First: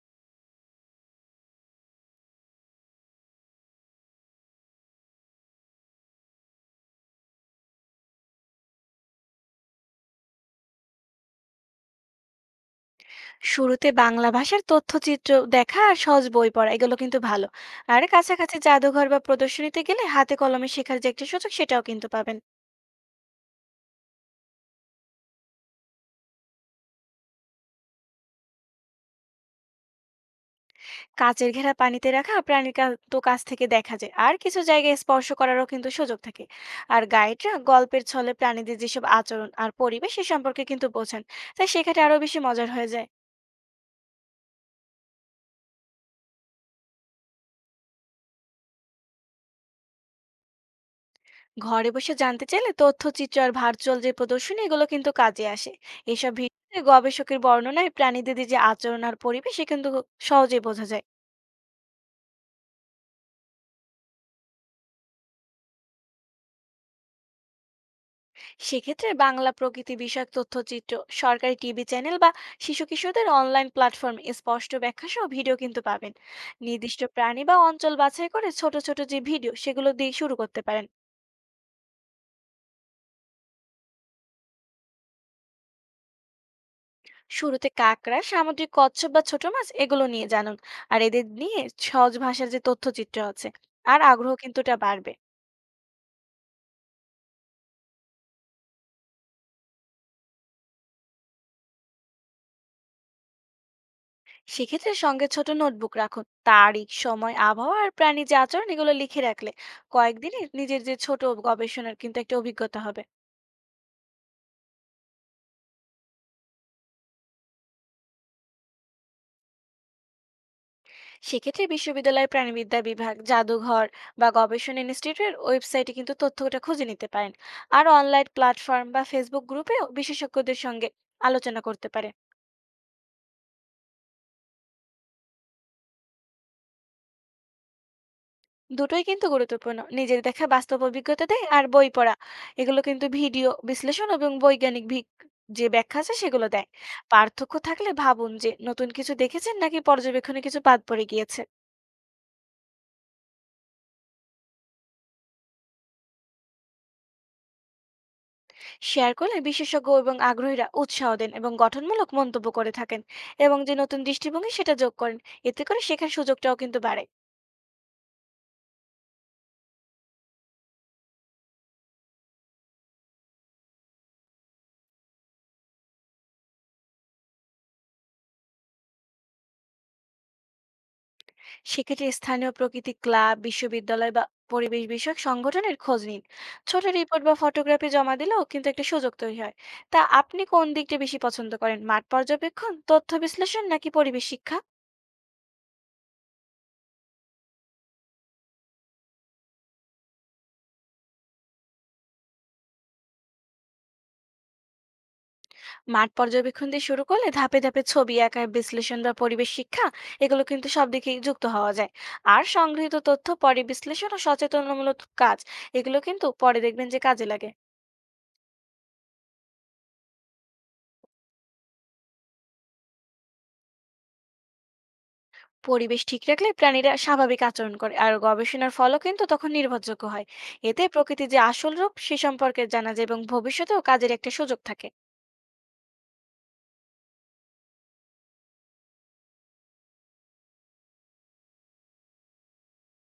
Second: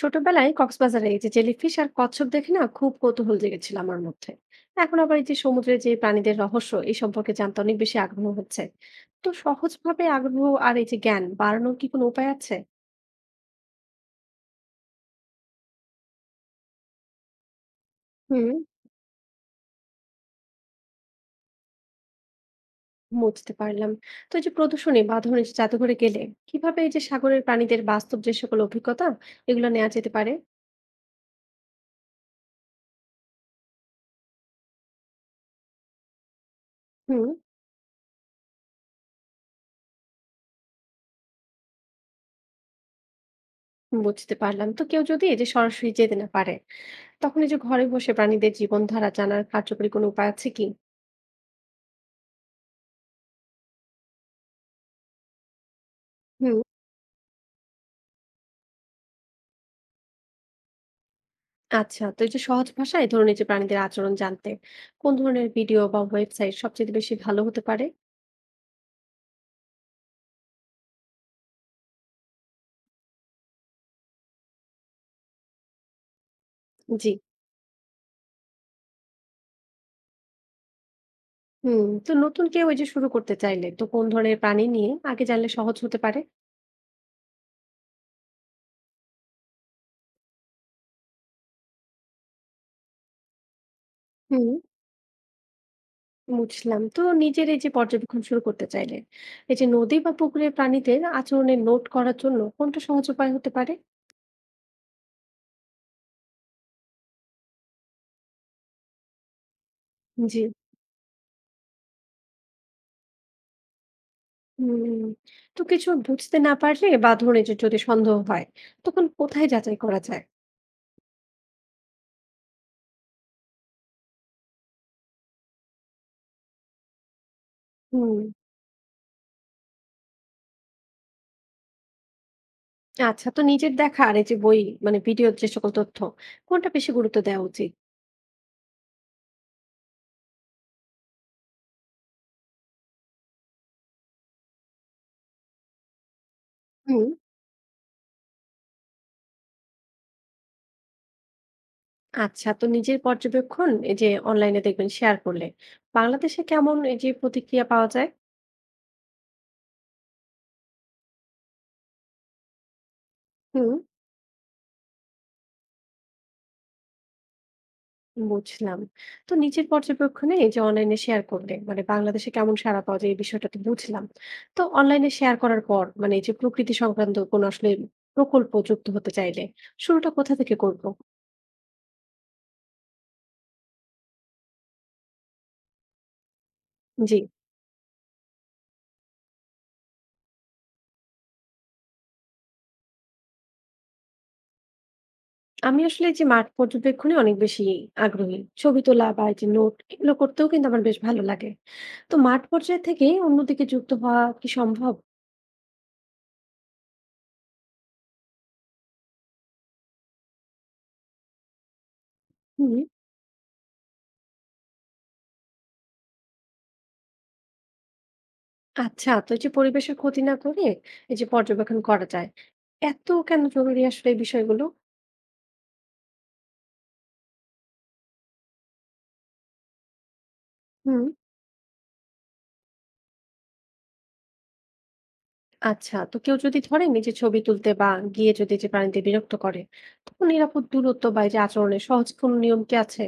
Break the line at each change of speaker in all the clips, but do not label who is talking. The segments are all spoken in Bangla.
ছোটবেলায় কক্সবাজারে এই যে জেলিফিশ আর কচ্ছপ দেখে না খুব কৌতূহল জেগেছিল আমার মধ্যে। এখন আবার এই যে সমুদ্রের যে প্রাণীদের রহস্য এই সম্পর্কে জানতে অনেক বেশি আগ্রহ হচ্ছে। তো সহজভাবে আগ্রহ আর এই যে জ্ঞান বাড়ানোর কি কোনো উপায় আছে?
শুরুতে বাংলা ভাষার তথ্যচিত্র দেখা আর সহজ বই পড়া এগুলো কিন্তু ভালো। আর
হুম,
কাছাকাছি জাদুঘর বা প্রদর্শনীতে গেলে হাতে কলমে শেখার যে একটা সুযোগ সেটাও কিন্তু পাবেন।
বুঝতে পারলাম। তো এই যে প্রদর্শনী বা ধরুন এই যে জাদুঘরে গেলে কিভাবে এই যে সাগরের প্রাণীদের বাস্তব যে সকল অভিজ্ঞতা এগুলো নেওয়া যেতে পারে?
কাচের ঘেরা পানিতে রাখা প্রাণীর তো কাছ থেকে দেখা যায় আর কিছু জায়গায় স্পর্শ করারও কিন্তু সুযোগ থাকে। আর
হুম,
গাইডরা গল্পের ছলে প্রাণীদের যেসব আচরণ আর পরিবেশ সে সম্পর্কে কিন্তু বোঝান। তাই সেখানে আরো বেশি মজার হয়ে যায়।
বুঝতে পারলাম। তো কেউ যদি এই যে সরাসরি যেতে না পারে, তখন এই যে ঘরে বসে প্রাণীদের জীবনধারা জানার কার্যকরী কোনো উপায় আছে কি?
ঘরে বসে জানতে চাইলে তথ্যচিত্র আর ভার্চুয়াল যে প্রদর্শনী এগুলো কিন্তু কাজে আসে। এসব
হুম।
ভিডিওতে গবেষকের বর্ণনায় প্রাণীদের যে আচরণ আর পরিবেশ সে কিন্তু সহজেই বোঝা যায়।
আচ্ছা, তো এই যে সহজ ভাষায় ধরুন এই যে প্রাণীদের আচরণ জানতে কোন ধরনের ভিডিও বা ওয়েবসাইট সবচেয়ে বেশি ভালো হতে পারে?
সেক্ষেত্রে বাংলা প্রকৃতি বিষয়ক তথ্যচিত্র, সরকারি টিভি চ্যানেল বা শিশু কিশোরদের অনলাইন প্ল্যাটফর্মে স্পষ্ট ব্যাখ্যা সহ ভিডিও কিন্তু পাবেন। নির্দিষ্ট
জি।
প্রাণী বা অঞ্চল বাছাই করে ছোট ছোট যে ভিডিও সেগুলো দিয়ে শুরু করতে পারেন।
হুম, তো নতুন কেউ ওই যে শুরু করতে চাইলে তো কোন ধরনের প্রাণী নিয়ে আগে জানলে সহজ হতে পারে?
শুরুতে কাকড়া সামুদ্রিক কচ্ছপ বা ছোট মাছ এগুলো নিয়ে জানুন। আর এদের নিয়ে সহজ ভাষার যে তথ্যচিত্র আছে, আর আগ্রহ
হুম,
কিন্তু এটা বাড়বে।
বুঝলাম। তো নিজের এই যে পর্যবেক্ষণ শুরু করতে চাইলে এই যে নদী বা পুকুরের প্রাণীদের আচরণে নোট করার জন্য কোনটা সহজ উপায় হতে পারে?
সেক্ষেত্রে সঙ্গে ছোট নোটবুক রাখুন। তারিখ সময় আবহাওয়া আর প্রাণী যে আচরণ এগুলো লিখে রাখলে কয়েকদিনে
জি।
নিজের যে ছোট গবেষণার কিন্তু একটা অভিজ্ঞতা হবে।
হুম, তো কিছু বুঝতে না পারলে বা ধরুন এই যে যদি সন্দেহ হয়, তখন কোথায় যাচাই করা যায়?
সেক্ষেত্রে বিশ্ববিদ্যালয়ের প্রাণীবিদ্যা বিভাগ, জাদুঘর বা গবেষণা ইনস্টিটিউটের ওয়েবসাইটে কিন্তু তথ্যটা খুঁজে নিতে পারেন। আর
হুম।
অনলাইন প্ল্যাটফর্ম বা ফেসবুক গ্রুপেও বিশেষজ্ঞদের সঙ্গে আলোচনা করতে পারেন।
আচ্ছা, তো নিজের দেখা আর এই যে বই মানে ভিডিওর যে সকল তথ্য, কোনটা বেশি গুরুত্ব দেওয়া উচিত?
দুটোই কিন্তু গুরুত্বপূর্ণ। নিজের দেখা বাস্তব অভিজ্ঞতা দেয় আর বই পড়া এগুলো কিন্তু ভিডিও বিশ্লেষণ এবং বৈজ্ঞানিক ভিক যে ব্যাখ্যা আছে সেগুলো দেয়।
হুম।
পার্থক্য থাকলে ভাবুন যে নতুন কিছু দেখেছেন নাকি পর্যবেক্ষণে কিছু বাদ পড়ে গিয়েছে।
আচ্ছা, তো নিজের পর্যবেক্ষণ এই যে অনলাইনে দেখবেন শেয়ার করলে বাংলাদেশে কেমন এই যে প্রতিক্রিয়া পাওয়া যায়?
শেয়ার করলে বিশেষজ্ঞ এবং আগ্রহীরা উৎসাহ দেন এবং গঠনমূলক মন্তব্য করে থাকেন এবং
হুম,
যে নতুন দৃষ্টিভঙ্গি সেটা যোগ করেন। এতে করে শেখার সুযোগটাও কিন্তু বাড়ে।
বুঝলাম। তো নিজের পর্যবেক্ষণে এই যে অনলাইনে শেয়ার করলে মানে বাংলাদেশে কেমন সাড়া পাওয়া যায়, এই বিষয়টা তো বুঝলাম। তো অনলাইনে শেয়ার করার পর মানে এই যে প্রকৃতি সংক্রান্ত কোন আসলে প্রকল্প যুক্ত হতে চাইলে শুরুটা কোথা থেকে করব?
সেক্ষেত্রে স্থানীয় প্রকৃতি ক্লাব, বিশ্ববিদ্যালয় বা পরিবেশ বিষয়ক সংগঠনের খোঁজ নিন। ছোট
জি,
রিপোর্ট বা ফটোগ্রাফি জমা দিলেও কিন্তু একটা সুযোগ তৈরি হয়। তা আপনি কোন দিকটা বেশি পছন্দ করেন, মাঠ পর্যবেক্ষণ, তথ্য বিশ্লেষণ নাকি পরিবেশ শিক্ষা?
আমি আসলে এই যে মাঠ পর্যবেক্ষণে অনেক বেশি আগ্রহী। ছবি তোলা বা এই যে নোট এগুলো করতেও কিন্তু আমার বেশ ভালো লাগে। তো মাঠ পর্যায়ে থেকে অন্যদিকে যুক্ত হওয়া কি সম্ভব?
মাঠ পর্যবেক্ষণ দিয়ে শুরু করলে ধাপে ধাপে ছবি আঁকা, বিশ্লেষণ বা পরিবেশ শিক্ষা এগুলো কিন্তু সব দিকেই যুক্ত হওয়া যায়। আর
হুম।
সংগৃহীত তথ্য পরে বিশ্লেষণ ও সচেতনমূলক কাজ এগুলো কিন্তু পরে দেখবেন যে কাজে লাগে।
আচ্ছা, তো এই যে পরিবেশের ক্ষতি না করে এই যে পর্যবেক্ষণ করা যায়, এত কেন জরুরি আসলে এই বিষয়গুলো?
পরিবেশ ঠিক রাখলে প্রাণীরা স্বাভাবিক আচরণ করে আর গবেষণার ফলও কিন্তু তখন নির্ভরযোগ্য হয়। এতে
হুম।
প্রকৃতির যে আসল রূপ সে সম্পর্কে জানা যায় এবং ভবিষ্যতেও কাজের একটা সুযোগ থাকে।
আচ্ছা, তো কেউ যদি ধরে নিজে ছবি তুলতে বা গিয়ে যদি যে প্রাণীদের বিরক্ত করে, তখন নিরাপদ দূরত্ব বা এই যে আচরণের সহজ কোনো নিয়ম কি আছে?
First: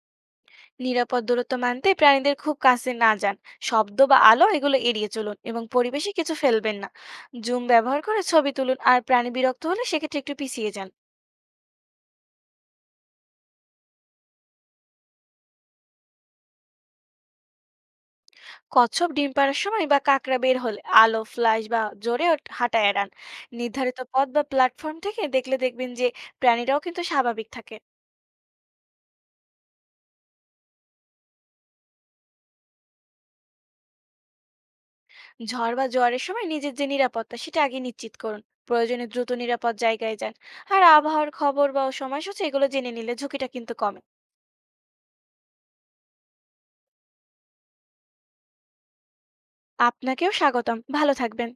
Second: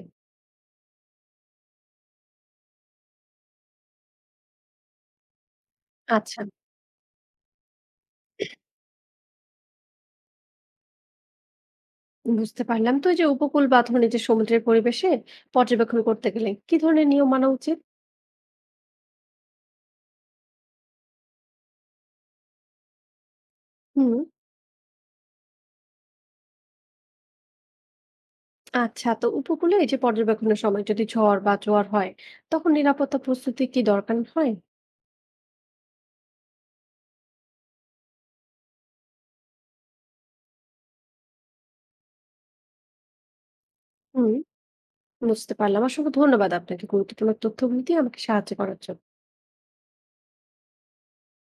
নিরাপদ দূরত্ব মানতে প্রাণীদের খুব কাছে না যান, শব্দ বা আলো এগুলো এড়িয়ে চলুন এবং পরিবেশে কিছু
আচ্ছা,
ফেলবেন না। জুম ব্যবহার করে ছবি তুলুন আর প্রাণী বিরক্ত হলে সেক্ষেত্রে একটু পিছিয়ে যান।
বুঝতে পারলাম। তো এই যে উপকূল বা ধরুন এই যে সমুদ্রের পরিবেশে পর্যবেক্ষণ করতে গেলে কি ধরনের নিয়ম মানা উচিত?
কচ্ছপ ডিম পাড়ার সময় বা কাঁকড়া বের হলে আলো, ফ্ল্যাশ বা জোরে হাঁটা এড়ান। নির্ধারিত
হুম।
পথ বা প্ল্যাটফর্ম থেকে দেখলে দেখবেন যে প্রাণীরাও কিন্তু স্বাভাবিক থাকে।
আচ্ছা, তো উপকূলে এই যে পর্যবেক্ষণের সময় যদি ঝড় বা জোয়ার হয়, তখন নিরাপত্তা প্রস্তুতি কি দরকার হয়?
ঝড় বা জোয়ারের সময় নিজের যে নিরাপত্তা সেটা আগে নিশ্চিত করুন। প্রয়োজনে দ্রুত নিরাপদ জায়গায় যান। আর আবহাওয়ার খবর বা সময়সূচি এগুলো জেনে নিলে ঝুঁকিটা কিন্তু কমে।
হুম, বুঝতে পারলাম। অসংখ্য ধন্যবাদ আপনাকে গুরুত্বপূর্ণ তথ্যগুলি দিয়ে আমাকে সাহায্য করার জন্য।
আপনাকেও স্বাগতম। ভালো থাকবেন।